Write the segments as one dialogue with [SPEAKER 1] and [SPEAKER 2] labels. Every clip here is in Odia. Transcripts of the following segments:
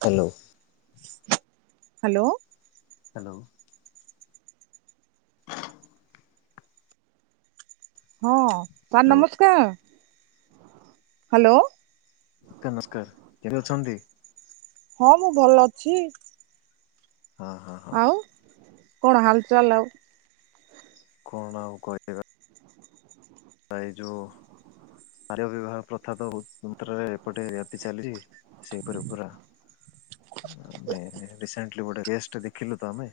[SPEAKER 1] ହ୍ୟାଲୋ।
[SPEAKER 2] ହ୍ୟାଲୋ।
[SPEAKER 1] ହ୍ୟାଲୋ।
[SPEAKER 2] ହଁ ସାର୍
[SPEAKER 1] ହ୍ୟାଲୋ
[SPEAKER 2] ନମସ୍କାର। ହ୍ୟାଲୋ।
[SPEAKER 1] ନମସ୍କାର କେମିତି ଅଛନ୍ତି?
[SPEAKER 2] ହଁ ମୁଁ ଭଲ ଅଛି।
[SPEAKER 1] ହଁ ହଁ ହଁ
[SPEAKER 2] ଆଉ କଣ ହାଲଚାଲ ଆଉ?
[SPEAKER 1] କଣ ଆଉ କହିିବା? ଆାଇ ଯ ଆର୍ଯ୍ୟ ବିବାହ ପ୍ରଥା ତହୁ ମନ୍ତ୍ରରେ ଏପଟେ ବ୍ୟାପି ଚାଲିଛି। ସେ ପବ କରିବା ଆମେ ରିସେଣ୍ଟଲି ଗୋଟେ କେସ ଟେ ଦେଖିଲୁ ତ ଆମେ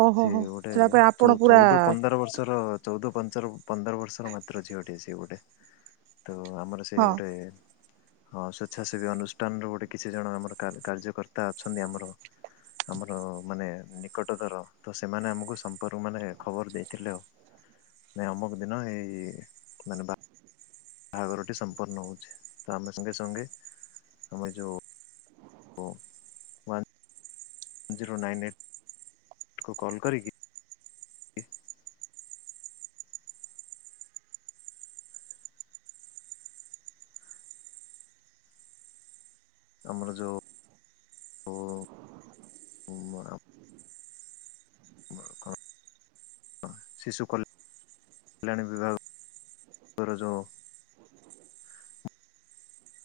[SPEAKER 2] ଓହୋ
[SPEAKER 1] ସେ
[SPEAKER 2] ହୋ
[SPEAKER 1] ଗୋଟେ
[SPEAKER 2] ସେଟା ପାଇଁ ଆପଣ ପୁରା
[SPEAKER 1] ଚ-ଚ-ଚଉଦ ପନ୍ଦର ବର୍ଷର ଚଉଦ ପନ୍ଦ ପ ପନ୍ଦର ବର୍ଷର ମାତ୍ର ଝିଅଟେ ସେ ଗୋଟେ ତ ଆମର ସେ
[SPEAKER 2] ହଁ
[SPEAKER 1] ଗୋଟେ। ହଁ ସ୍ଵେଚ୍ଛାସେବୀ ଅନୁଷ୍ଠାନର ଗୋଟେ କିଛି ଜଣ ଆମର କା କାର୍ଯ୍ୟକର୍ତ୍ତା ଅଛନ୍ତି ଆମର। ଆମର ମାନେ ନିକଟତର। ତ ସେମାନେ ଆମକୁ ସମ୍ପର୍କ ମାନେ ଖବର ଦେଇଥିଲେ ଆଉ। ମାନେ ଅମକ ଦିନ ଏଇ ମାନେ ବା ବାହାଘରଟି ସମ୍ପନ୍ନ ହଉଛି ତ ଆମେ ସଙ୍ଗେ ସଙ୍ଗେ ଆମେ ଯୋଉ। [unintelligible] ଜିରୋ ନାଇନ୍ ଏଇଟକୁ କଲ୍ କରିକି। ଆମର ଯଉ ଉ ଆ ଶିଶୁ କଲ କଲ୍ୟାଣ ବିଭାଗର ଯୋଉଁ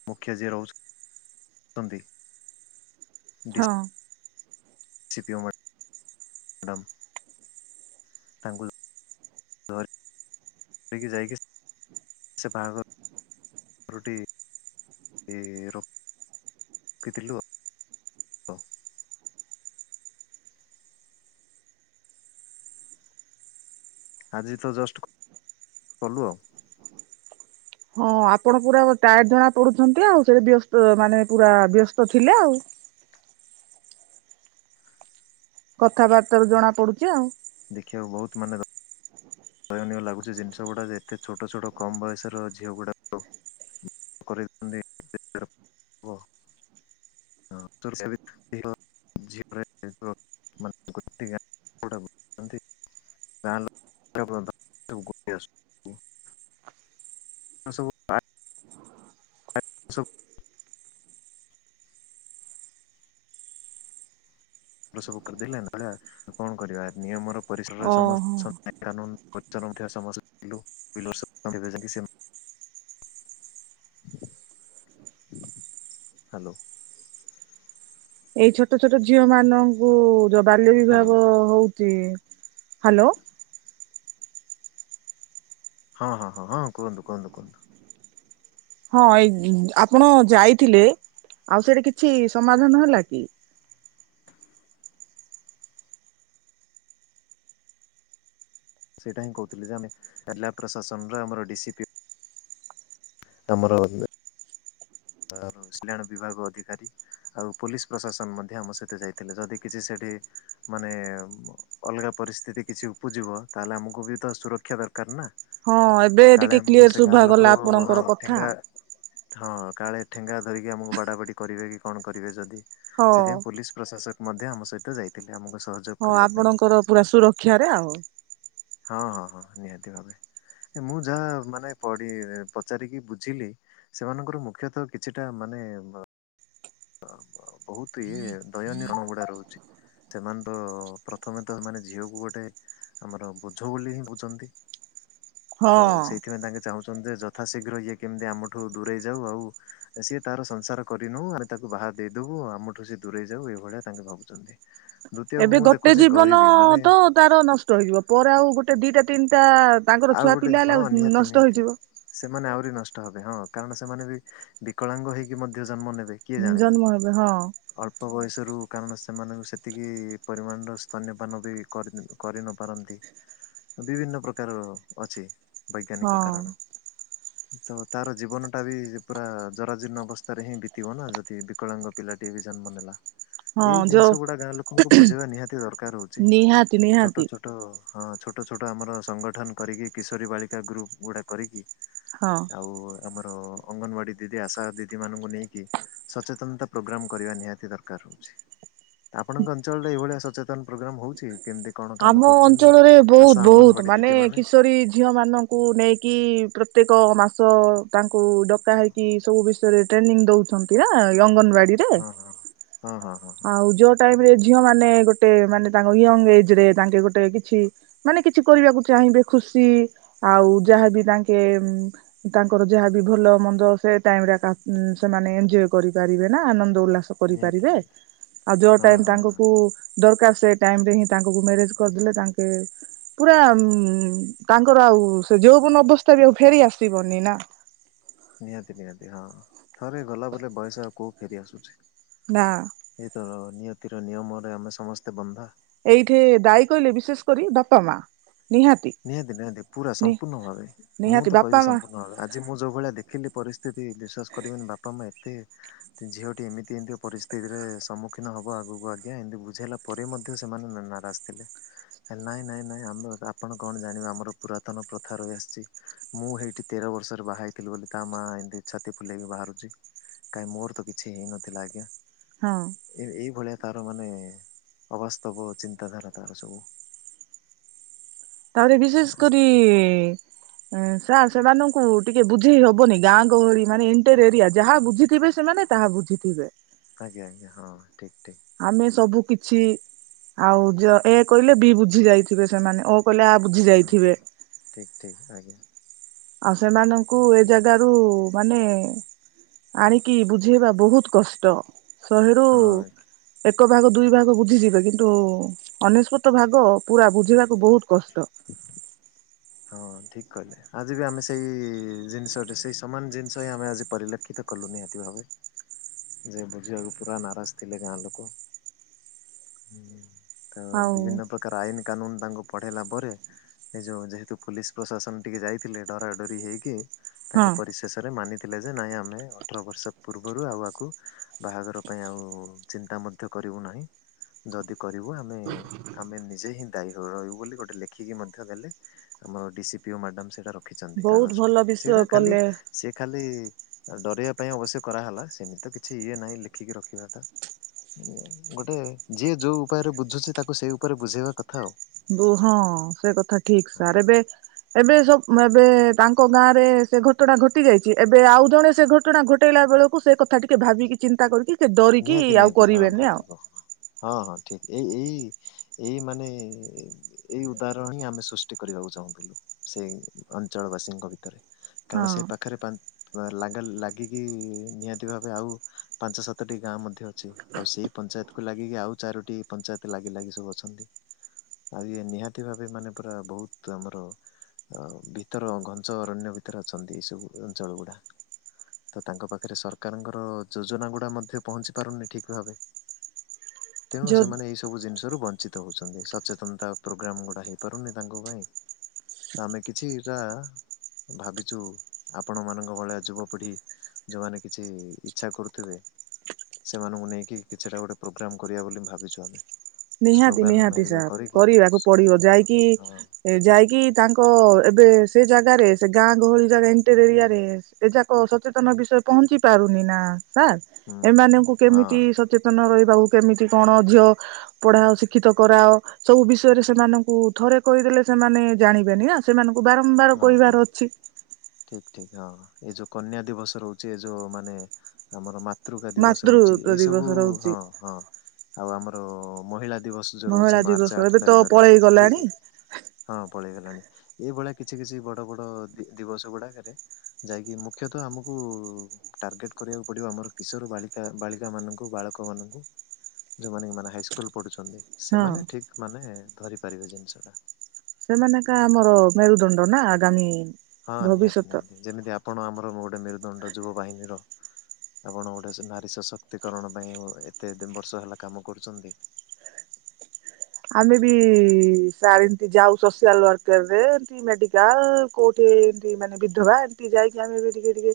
[SPEAKER 1] ମୁଖ୍ୟ ଯିଏ ରହୁଛନ୍ତି।
[SPEAKER 2] ହଁ।
[SPEAKER 1] C P O madam. ତାଙ୍କୁ ଧ ଧରିକି ଯାଇକି ସେ ବାହାଘର ର ଟି ଇ ର କି ଥିଲୁ ଆଉ। ଆଜି ତ ଜଷ୍ଟ କଲୁ ଆଉ।
[SPEAKER 2] ହଁ ଆପଣ ପୁରା ବ ଟାଏଡ ଜଣାପଡୁଛନ୍ତି ଆଉ ସେ ବ୍ୟସ୍ତ ମାନେ ପୁରା ବ୍ୟସ୍ତ ଥିଲେ ଆଉ। କଥାବାର୍ତ୍ତା ରୁ ଜଣା ପଡୁଚି ଆଉ।
[SPEAKER 1] ଦେଖିବାକୁ ବହୁତ ମାନେ ଦ ଦୟନୀୟ ଲାଗୁଛି ଜିନିଷ ଗୁଡ଼ା ଯେ ଏତେ ଛୋଟ ଛୋଟ କମ୍ ବୟସର ଝିଅ ଗୁଡ଼ାକ। କରି ଦି ନ୍ତି ବ।
[SPEAKER 2] [unintelligible]
[SPEAKER 1] ହଁ [unintelligible] ଝିଅ ରେ ମାନେ କହନ୍ତି ତା ନ କରିବା ପର୍ଯ୍ୟନ୍ତ [unintelligible] ସବୁ ଆ ଆ ସବୁ। ସବୁ କରିଦେଲେ ନା କଣ କରିବା ନିୟମର ପରିସରରେ ସମ
[SPEAKER 2] ଓହୋ
[SPEAKER 1] ଅଛ କାନୁନ ପରି ସମ ଲୁ ସେ। [inaudible] ହାଲୋ।
[SPEAKER 2] ଏଇ ଛୋଟ ଛୋଟ ଝିଅ ମାନଙ୍କୁ ଯୋଉ ବାଲ୍ୟ
[SPEAKER 1] ହ୍ୟାଲୋ
[SPEAKER 2] ବିିବାହ ହଉ ଚି ହାଲୋ।
[SPEAKER 1] ହଁ ହଁ ହଁ ହଁ କୁହନ୍ତୁ କୁହନ୍ତୁ କୁହନ୍ତୁ।
[SPEAKER 2] ହଁ ଏଇ ଆପଣ ଯାଇଥିଲେ। ଆଉ ସେଇଟା କିଛି ସମାଧାନ ହେଲା କି?
[SPEAKER 1] ସେଇଟା ହିଁ କହୁଥିଲି ଯେ ଆମେ ଜିଲ୍ଲା ପ୍ରଶାସନର ଆମର ଡି ସି ପ୍ଲିନ ଆମର ବ ସଲ୍ୟାଣ ବିଭାଗ ଅଧିକାରୀ। ଆଉ ପୋଲିସ ପ୍ରଶାସନ ମଧ୍ୟ ଆମ ସହିତ ଯାଇଥିଲେ ଯଦି କିଛି ସେଠି ମାନେ ବ ଅଲଗା ପ ପରିସ୍ଥିତି କିଛି ଉପୁଜିବ ତାହେଲେ ଆମକୁ ବି ତ ସୁରକ୍ଷା ଦରକାର ନା।
[SPEAKER 2] ହଁ ଏବେ
[SPEAKER 1] କାଳେ
[SPEAKER 2] ଟିକେ
[SPEAKER 1] ଆମକୁ
[SPEAKER 2] କ୍ଲିୟର
[SPEAKER 1] ସେ ଗାଁ ଲୋକ
[SPEAKER 2] ଶୁଭାଗଲା
[SPEAKER 1] ହଁ
[SPEAKER 2] ଆପଣଙ୍କର କଥା।
[SPEAKER 1] ଠେଙ୍ଗା ହଁ କାଳେ ଠେଙ୍ଗା ଧରିକି ଆମକୁ ବାଡ଼ାବାଡ଼ି କରିବେ କି କଣ କରିବେ ଯଦି
[SPEAKER 2] ହଁ
[SPEAKER 1] ସେଥିପାଇଁ ପୋଲିସ ପ୍ରଶାସ ମଧ୍ୟ ଆମ ସହିତ ଯାଇଥିଲେ। ଆମକୁ ସହଯୋଗ
[SPEAKER 2] ହଁ
[SPEAKER 1] କରିବା ପାଇଁ।
[SPEAKER 2] ଆପଣଙ୍କର ପୁରା ସୁରକ୍ଷାରେ ଆଉ।
[SPEAKER 1] ହଁ ହଁ ହଁ ନିହାତି ଭାବେ। ମୁଁ ଯାହା ମାନେ ପଢି ପଚାରିକି ବୁଝିଲି ସେମାନଙ୍କର ମୁଖ୍ୟତଃ କିଛିଟା ମା
[SPEAKER 2] [unintelligible]
[SPEAKER 1] ବହୁତ ଇଏ ଦୟନୀୟ କାମ ଗୁଡା ରହୁଛି। ସେମାନେ ତ ପ୍ରଥମେ ତ ମାନେ ଝିଅକୁ ଗୋଟେ ଆମର ବୋଝ ବୋଲି ବୁଝନ୍ତି
[SPEAKER 2] ହଁ
[SPEAKER 1] ତ ସେଇଥିପାଇଁ ତାଙ୍କେ ଚାହୁଁ ଚନ୍ତି ଯେ ଯଥାଶୀଘ୍ର ଇଏ କେମିତି ଆମଠୁ ଦୂରେଇ ଯାଉ ଆଉ ସିଏ ତାର ସଂସାର କରିନୋଉ। ତାକୁ ବାହା ଦେଇଦବୁ ଆମଠୁ ସେ ଦୂରେଇ ଯାଉ ଏଇଭଳିଆ ତାଙ୍କେ ଭାବୁଛନ୍ତି? ଦ୍ଵିତୀୟ
[SPEAKER 2] ଏବେ
[SPEAKER 1] ମୁଁ
[SPEAKER 2] ଗୋଟେ
[SPEAKER 1] ଦେଖୁଛି
[SPEAKER 2] ଜୀବନ
[SPEAKER 1] ଗରିବି ମାନେ
[SPEAKER 2] ତ ତାର ନଷ୍ଟ ହେଇଯିବ ପରେ ଆଉ ଗୋଟେ ଦିଟା ତିନିଟା। ତାଙ୍କର
[SPEAKER 1] ଆଉ
[SPEAKER 2] ଛୁଆ
[SPEAKER 1] ଗୋଟେ
[SPEAKER 2] ପିଲା ହେଲେ
[SPEAKER 1] ହଁ
[SPEAKER 2] ଆଉ
[SPEAKER 1] ନିହାତି
[SPEAKER 2] ନଷ୍ଟ
[SPEAKER 1] ନିହାତି
[SPEAKER 2] ହେଇଯିବ
[SPEAKER 1] ସେମାନେ ଆହୁରି ନ ହଁ କାରଣ ସେମାନେ ବି ବିକଳାଙ୍ଗ ହେଇକି ମଧ୍ୟ ଜନ୍ମ ନେବେ। କିଏ ଜାଣିଲା।
[SPEAKER 2] ଜନ୍ମ ହେବେ ହଁ।
[SPEAKER 1] ଅଳ୍ପ ବୟସରୁ କାରଣ ସେମାନଙ୍କୁ ସେତିକି ପରିମାଣର ସ୍ତନ୍ୟ ପାନ ବି କରିନ ପାରନ୍ତି। ବିଭିନ୍ନ ପ୍ରକାର ଅଛି
[SPEAKER 2] ହଁ
[SPEAKER 1] ବୈଜ୍ଞାନିକ କାରଣ। ତ ତାର ଜୀବନ ଟା ବି ପୁରା ଜରଜୀର୍ଣ୍ଣ ଅବସ୍ଥାରେ ହିଁ ବିତିବ ନା ଯଦି ବିକଳାଙ୍ଗ ପିଲାଟି ବି ଜନ୍ମ ନେଲା
[SPEAKER 2] ହଁ
[SPEAKER 1] ଏଇ
[SPEAKER 2] ଯୋଉ
[SPEAKER 1] ଜିନିଷ ଗୁଡା ଗାଁ ଲୋକଙ୍କୁ ବୁଝେଇବା ନିହାତି ଦରକାର ହଉଛି।
[SPEAKER 2] ନିହାତି
[SPEAKER 1] ଛୋଟ
[SPEAKER 2] ନିହାତି
[SPEAKER 1] ଛୋଟ ହଁ। ଛୋଟ ଛୋଟ ଆମର ସଂଗଠନ କରିକି କିଶୋରୀ ବାଳିକା ଗ୍ରୁପ୍ ଗୁଡ଼ା କରିକି।
[SPEAKER 2] ହଁ
[SPEAKER 1] ଆଉ ଆମର
[SPEAKER 2] [inaudible]
[SPEAKER 1] ଅଙ୍ଗନବାଡି ଦିଦି ଆଶା ଦିଦି ମାନଙ୍କୁ ନେଇକି ସଚେତନତା ପ୍ରୋଗ୍ରାମ କରିବା ନିହାତି ଦରକାର ହଉଚି। ଆପଣଙ୍କ ଅଞ୍ଚଳରେ ଏଇଭଳିଆ ସଚେତନ ପ୍ରୋଗ୍ରାମ ହଉଚି? କେମିତି କଣ କାମ କରୁଚନ୍ତି ଆଶା ଅଙ୍ଗନବାଡି ଦିଦି?
[SPEAKER 2] ଏ
[SPEAKER 1] ମାନେ
[SPEAKER 2] କିଶୋରୀ ଝିଅ ମାନଙ୍କୁ ନେଇକି ପ୍ରତ୍ୟେକ ମାସ ସ ତାଙ୍କୁ ଡକା ହେଇକି ସବୁ ବିଷୟରେ ଟ୍ରେନିଂ ଦଉଚନ୍ତି ନା ଅଙ୍ଗନବାଡି
[SPEAKER 1] ହଁ ହଁ ହଁ ହଁ। ହଁ
[SPEAKER 2] ଆଉ ଯୋଉ ଟାଇମ୍ ରେ ଝିଅ ମାନେ ଗୋଟେ ମାନେ ତାଙ୍କ ୟଙ୍ଗ ଏଜ୍ ରେ ତାଙ୍କେ ଗୋଟେ କିଛି ମାନେ କିଛି କରିବାକୁ ଚାହିଁବେ ଖୁସ ସି ଆଉ ଯାହାବି ତାଙ୍କେ ତାଙ୍କର ଯାହାବି ଭଲ ମନ୍ଦ ସେ ଟାଇମ୍ ରେ କା ସେମାନେ ଏଞଜୟ କରିପାରିବେ ନା ଆନନ୍ଦ୍ ଦ ଉଲ୍ଲାସ
[SPEAKER 1] ନିହାତି
[SPEAKER 2] କରିପାରିବେ।
[SPEAKER 1] ନିହାତି
[SPEAKER 2] ଆଉ ଯଉ
[SPEAKER 1] ହଁ
[SPEAKER 2] ଟାଇମ୍
[SPEAKER 1] ହଁ
[SPEAKER 2] ତାଙ୍କ
[SPEAKER 1] ହଁ
[SPEAKER 2] କୁ ଦରକାର ସେ ଟାଇମ ରେ ହିଁ ତାଙ୍କ କୁ ମ୍ୟାରେଜ କରିଦେଲେ ତାଙ୍କେ ପୁରା ଉ ତାଙ୍କର ଆଉ ସେ ଯୋଉବନ ଅବସ୍ଥା ବି ଆଉ ଫେରି ଆସିବନି ନା। [inaudible]
[SPEAKER 1] ନିହାତି ନିହାତି ହଁ ଥରେ ଗଲା ବୋଲେ ବୟସ ଆଉ କୋଉ ଫେରି ଆସୁଛି।
[SPEAKER 2] ନା
[SPEAKER 1] ଏ ତ ନିୟତିର ନିୟମରେ ଆମେ ସମସ୍ତେ ବନ୍ଧା।
[SPEAKER 2] ଏଇଠି ଦାଇ କହିଲେ ବିଶେଷ କରି ବାପା ମା।
[SPEAKER 1] ନିହାତି ନିହାତି ପୁରା ସମ୍ପୂର୍ଣ୍ଣ ଭାବେ। ମୁଁ
[SPEAKER 2] ନିହାତି
[SPEAKER 1] ତ
[SPEAKER 2] ବାପା
[SPEAKER 1] କହିବି
[SPEAKER 2] ମା
[SPEAKER 1] ସମ୍ପୂର୍ଣ୍ଣ ଭାବେ ଆଜି ମୁଁ ଯୋଉ ଭଳିଆ ଦେଖିଲି ପରିସ୍ଥି ଯଦି ବିଶ୍ୱାସ କରିବେନି ବାପା ମା ଏ ତେ ଝିଅଟି ଏମିତି ଏମିତି ପରିସ୍ଥିତିରେ ସମ୍ମୁଖୀନ ହବ ଆଗକୁ ଆଜ୍ଞା ଏମିତି ବୁଝାଇଲା ପରେ ମଧ୍ ଧ୍ୟ ସେମାନେ ନାରାଜ ଥିଲେ, ନାଇଁ ନାଇଁ ନାଇଁ ଆମେ ଆ ଆପଣ କଣ ଜାଣିବାେ ଆମର ପୁରାତନ ପ୍ରଥା ରହିଆସିଚି, ମୁଁ ହେଇଠି ତେର ବର୍ଷରୁ ବାହା ହେଇଥିଲି ବୋଲି ତା ମା ଏମିତି ଛାତି ଫୁଲେଇକ ବାହାରୁଚି, କାଇହିଁ ମୋର ତ କିଛି ହେଇନଥିଲା ଆଜ୍ଞା।
[SPEAKER 2] ହଁ
[SPEAKER 1] ଏ ଏଇ ଭଳିଆ ତାର ମାନେ ଅବସ୍ତବ ଚିନ୍ତାଧାରା ତାର ସବୁ।
[SPEAKER 2] ତାପରେ ବିଶେଷ କରି ସାର୍ ସେମାନଙ୍କୁ ଟିକେ ବୁଝେଇ ହବନି, ଗାଁ ଗହଳି ମାନେ ଇଣ୍ଟର ଏରିଆ ଯାହା ବୁଝିଥିବେ ସେ ମାନେ ତାହା ବୁଝିଥୀବେ।
[SPEAKER 1] ଆଜ୍ଞା ଆଜ୍ଞା ହଁ। ଠିକ୍ ଠିକ୍
[SPEAKER 2] ଆମେ ସବୁ କିଛି ଆଉ ଯ ଏ କହିଲେ ବି ବୁଝି ଯାଇଥିବେ ସେମାନେ ଅ କହିଲେ ଆ ବୁଝି ଯାଇଥିବେ।
[SPEAKER 1] ଠିକ ଠିକ ଆଜ୍ଞା।
[SPEAKER 2] ଆଉ ସେମାନଙ୍କୁ ଏ
[SPEAKER 1] କି
[SPEAKER 2] ଜାଗାରୁ ମାନେ ଆଣିକି ବୁଝେଇବା ବହୁତ କଷ୍ଟ। ଶହେରୁ
[SPEAKER 1] ହଁ।
[SPEAKER 2] ଏ ଏକ ଭାଗ ଦୁଇ ଭାଗ ବୁଝିଯିବେ କିନ୍ତୁ ଅନେଶ୍ୱତ ଭାଗ ପୁରା ବୁଝିବାକୁ ବହୁତ କଷ୍ଟ। ଷ୍ଟ।
[SPEAKER 1] ହଁ ଠିକ କହିଲେ ଆଜି ବି ଆମେ ସେଇ ଜିନିଷଟି ସେଇ ସମାନ ଜିନିଷ ହିଁ ଆମେ ଆଜି ପରିଲକ୍ଷିତ କଲୁ ନିହାତି ଭାବେ ଯେ ବୁଝିବାକୁ ପୁରା ନାରାଜ ଥିଲେ ଗାଁ ଲୋକ।
[SPEAKER 2] [inaudible]
[SPEAKER 1] ତ ବିଭିନ୍ନ ପ୍ରକାର ଆଇନ କାନୁନ ତାଙ୍କୁ ପଢେଇଲା ପରେ ଏଇ ଯୋଉ ଯେହେତୁ ପୋଲିସ୍ ପ୍ରଶାସନ ଟିକେ ଯାଇଥିଲେ ଡରା ଡରି ହେଇକି
[SPEAKER 2] ହଁ
[SPEAKER 1] ତାଙ୍କ ପରିଶେଷରେ ମାନି ଥିଲେ ଯେ ନାଇଁ ଆମେ ଅଠର ବର୍ଷ ପୂର୍ବରୁ ଆଉ ଆକୁ ବାହାଘର ପାଇଁ ଆଉ ଚିନ୍ତା ମଧ୍ୟ କ କରିବୁ ନାହିଁ। ଯଦି କରିବୁ ଆମେ ଆମେ ନିଜେ ହିଁ ଦାୟୀ ହ ରହିବୁ ବୋଲି ଗୋଟେ ଲେଖିକି ମଧ୍ୟ ଦେଲେ। ଆମର ଡିସି ପିଓ ମ୍ୟାଡାମ ସେଇଟା ରଖିଛନ୍ତି
[SPEAKER 2] ବହୁତ
[SPEAKER 1] କାଗଜଟି,
[SPEAKER 2] ଭଲ
[SPEAKER 1] ସେଇଟା
[SPEAKER 2] ବିଷୟ
[SPEAKER 1] ଖାଲି
[SPEAKER 2] କଲେ
[SPEAKER 1] ସେି ଖାଲି ଡରେଇବା ପାଇଁ ଅବଶ୍ୟ କରାହେଲା ସେମିତିତ କିଛି ଇଏ ନାହିଁ ଲେଖିକି ରଖିବାଟା। ଗୋଟେ ଯିଏ ଯୋଉ ଉପାୟରେ ବୁଝୁଚି, ତାକୁ ସେଇ ଉପାୟରେ ବୁଝେଇବା କଥା ଆଉ।
[SPEAKER 2] କୁ ହଁ ସେ କଥା ଠିକ ସାର୍ ଏବେ ଏବେ ସବ ଏବେ ତାଙ୍କ ଗାଁରେ ସେ ଘଟଣା ଘଟି ଯାଇଚି, ଏବେ ଆଉ ଜଣେ ସେ ଘଟଣା ଘଟେଇଲା। ବେଳକୁ ସେ କଥା ଟିକେ ଭାବିକି ଚିନ୍ତା କରିକି ସେ ଡରିକି
[SPEAKER 1] ନିହାତି
[SPEAKER 2] ଆଉ
[SPEAKER 1] ନିହାତି ହଁ
[SPEAKER 2] କରିବେନି ଆଉ
[SPEAKER 1] ଭାବିବ ହଁ ହଁ ଠିକ୍। ଏଇ ଏଇ ଏଇ ମାନେ ଏଇ ଉଦାହରଣ ହିଁ ଆମେ ସୃଷ୍ଟି କରିବାକୁ ଚାହୁଁଥିଲୁ। ସେ ଅଞ୍ଚଳ ବାସୀଙ୍କ ଭିତରେ।
[SPEAKER 2] ହଁ
[SPEAKER 1] କାରଣ ସେଇ ପାଖରେ ଲାଗିକି ନିହାତି ଭାବେ ଆଉ ପାଞ୍ଚ ସାତ - ସାତଟି ଗାଁ ମଧ୍ୟ ଅଛି ଆଉ ସେଇ ପଞ୍ଚାୟତକୁୁ ଲାଗିକି ଆଉ ଚାରୋଟି ପଞ୍ଚାୟତ ଲାଗି ଲାଗି ସବୁ ଅଛନ୍ତି। ଆଉ ଇଏ ନିହାତି ଭାବେ ମାନେ ପୁରା ବହୁତ ଆମର। ଅ ଭିତର ଘଞ୍ଚ ଅରଣ୍ୟ ଭିତରେ ଅଛନ୍ତି ଏ ସବୁ ଅଞ୍ଚଳ ଗୁଡା। ତାଙ୍କ ପାଖରେ ସରକାରଙ୍କର ଯୋଜନା ଗୁଡା ମଧ୍ୟ। ପହଞ୍ଚି ପାରୁନି ଠିକ ଭାବେ ତେଣୁ
[SPEAKER 2] ଯ
[SPEAKER 1] ସେମାନେ ଏଇ ସବୁ ଜିନିଷରୁ ବଞ୍ଚି - ବଞ୍ଚିତ ହଉଛନ୍ତି ସଚେତନତା ପ୍ରୋଗ୍ରାମ ଗୁଡା ହେଇପାରୁନି ତାଙ୍କ ପାଇଁ। ତ ଆମେ କିଛିଟା ଭାବିଛୁ ଆପଣ ମାନଙ୍କ ଭଳିଆ ଯୁବପିଢି। ଯୋଉମାନେ କିଛି ଇଚ୍ଛା କରୁଥିବେ। ସେମାନଙ୍କୁ ନେଇକି କିଛିଟା ଗୋଟେ ପ୍ରୋଗ୍ରାମ କରିବା ବୋଲି ଭାବିଛୁ ଆମେ।
[SPEAKER 2] ନିହାତି
[SPEAKER 1] ସ୍ଲୋଗାନ
[SPEAKER 2] ନିହାତି
[SPEAKER 1] ହେରିକା
[SPEAKER 2] ସାର୍
[SPEAKER 1] କରିକି
[SPEAKER 2] କରିବାକୁ ପଡିବ
[SPEAKER 1] ହଁ
[SPEAKER 2] ଯାଇକି
[SPEAKER 1] ହଁ
[SPEAKER 2] ଯାଇକି ତାଙ୍କ ଏବେ। ସେ ଜାଗାରେ ସେ ଗାଁ ଗହଳି ଜାଗା ଇଣ୍ଟର ଏରିଆରେ ଏଯାକ ସଚେତନ ବିଷୟ ପହଞ୍ଚି ପାରୁନି ନା। ସାର୍
[SPEAKER 1] ହୁଁ ହୁଁ ହୁଁ
[SPEAKER 2] ଏମାନଙ୍କୁ
[SPEAKER 1] ହଁ
[SPEAKER 2] କେମିତି ସଚେତନ ରହିବାକୁ କେମିତି କଣ ଝିଅ- ପଢାଅ ଶିକ୍ଷିତ କରାଅ ସବୁ ବିଷୟରେ ସେମାନଙ୍କୁ ଥରେ କହିଦେଲେ ସେମାନେ ଜାଣିବେନି ନା ସେମାନଙ୍କୁ। ବାରମ୍ବାର
[SPEAKER 1] ହଁ ହଁ
[SPEAKER 2] କହିବାର ଅଛି।
[SPEAKER 1] ଠିକ୍ ଠିକ୍ ହଁ ଏ ଯୋଉ କନ୍ୟା ଦିବସ ରହୁଛି ଏ ଯୋଉ ମାନେ ଆମର। ପିତୃକା ଦିବସ ରହୁଛି
[SPEAKER 2] ମାତୃତ୍ୱ
[SPEAKER 1] ଏଇ ସବୁ
[SPEAKER 2] ଦିବସ ରହୁଛି
[SPEAKER 1] ହଁ ହଁ ଆଉ ଆମର ମହିଳା। ଯୋଉ ରହୁଛି
[SPEAKER 2] ମହିଳା
[SPEAKER 1] ମାର୍ଚ୍ଚ
[SPEAKER 2] ଦିବସ
[SPEAKER 1] ଆଠ
[SPEAKER 2] ଏବେ ତ
[SPEAKER 1] ତାରିଖରେ
[SPEAKER 2] ପଳେଇ ଗଲାଣି
[SPEAKER 1] ହ ପଳେଇଗଲାଣି ଏ ଭଳିଆ। କିଛି କିଛି ବଡ ବଡ଼ ଦିବସ ଗୁଡାକରେ ଯାଇକି ମୁଖ୍ୟତଃ ଆମକୁ ଟାର୍ଗେଟ। କରିବାକୁ ପଡିବ ଆମର କିଶୋର ବାଳିକା ବାଳିକା ମାନଙ୍କୁ ବାଳକ ମାନଙ୍କୁ। ଯୋଉମାନେ ମାନେ ହାଇସ୍କୁଲ ପଢୁଛନ୍ତି
[SPEAKER 2] ହଁ
[SPEAKER 1] ସେମାନେ ଠିକ ମାନେ ଧରି ପାରିବେ ଜିନିଷ ଟା।
[SPEAKER 2] ସେମାନେ କା ଆମର ମେରୁଦଣ୍ଡ ନା ଆଗାମୀ-
[SPEAKER 1] ହଁ ନିହାତି
[SPEAKER 2] ଭବିଷ୍ୟତ
[SPEAKER 1] ନିହାତି ଯେମିତି ଆପଣ ଆମର ଗୋଟେ ମେରୁଦଣ୍ଡ ଯୁବ ବାହିନୀର- ଆପଣ ଗୋଟେ ନାରୀ ସଶକ୍ତିକରଣ ପାଇଁ ଏତେ ଏତେ ବର୍ଷ ହେଲା କାମ କରୁଛନ୍ତି।
[SPEAKER 2] [unintelligible] ଆମେ ବି ସ ଏମତି ଯାଉ ସୋସିଆଲ୍ ୱାର୍କର ରେ କି ମେଡିକାଲ କୋଉଠି। ଏମତି ମାନେ ବିଧବା ଏମତି ଯାଇକି ଆମେ ବି ଟିକେ ଟିକେ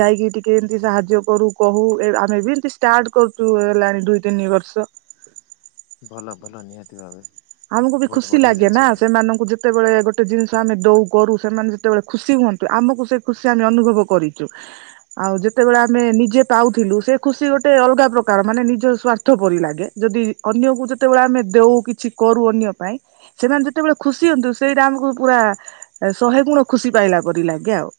[SPEAKER 2] ଯାଇକି ଟିକେ ଏମିତି ସାହାଯ୍ୟ କରୁ କହୁ। ଆମେ ବି ଏମତି ଷ୍ଟାର୍ଟ କରୁଛୁ ହେଲାଣି ଦୁଇ ତିନି ବର୍ଷ।
[SPEAKER 1] ଭଲ ଭଲ ନିହାତି ଭାବେ।
[SPEAKER 2] ଆମକୁ ବି
[SPEAKER 1] ବହୁତ
[SPEAKER 2] ଖୁସି
[SPEAKER 1] ବଢିଆ
[SPEAKER 2] ଲାଗେ
[SPEAKER 1] ଜିନିଷ
[SPEAKER 2] ନା
[SPEAKER 1] ଏଇଟା
[SPEAKER 2] ସେମାନଙ୍କୁ ଯେତେବେଳେ ଗୋଟେ ଜିନିଷ ଆମେ ଦଉ। କରୁ ସେମାନେ ଯେତେବେଳେ ଖୁସି ହୁଅନ୍ତୁ ଆମକୁ ସେ ଖୁସି ଆମେ ଅନୁଭବ କରିଛୁ ଆଉ ଯେତେବେଳେ ଆମେ ନିଜେ ପାଉଥିଲୁ ସେ ଖୁସି ଗୋଟେ ଅଲଗା ପ୍ରକାର ମାନେ ନିଜ ସ୍ୱାର୍ଥ ପରି ଲାଗେ ଯଦି ଅନ୍ୟକୁ ଯେ ପୁରା ଆମେ ଦେଉ କିଛି କରୁ ଅନ୍ୟ ପାଇଁ ସେମାନେ ଯେତେବେଳେ ଖୁସି ହୁଅନ୍ତୁ ସେଇଟା ଆମକୁ ପୁରା ଶହେ ଗୁଣ ଖୁସି ପାଇଲା ପରି ଲଗେ ଆଉ।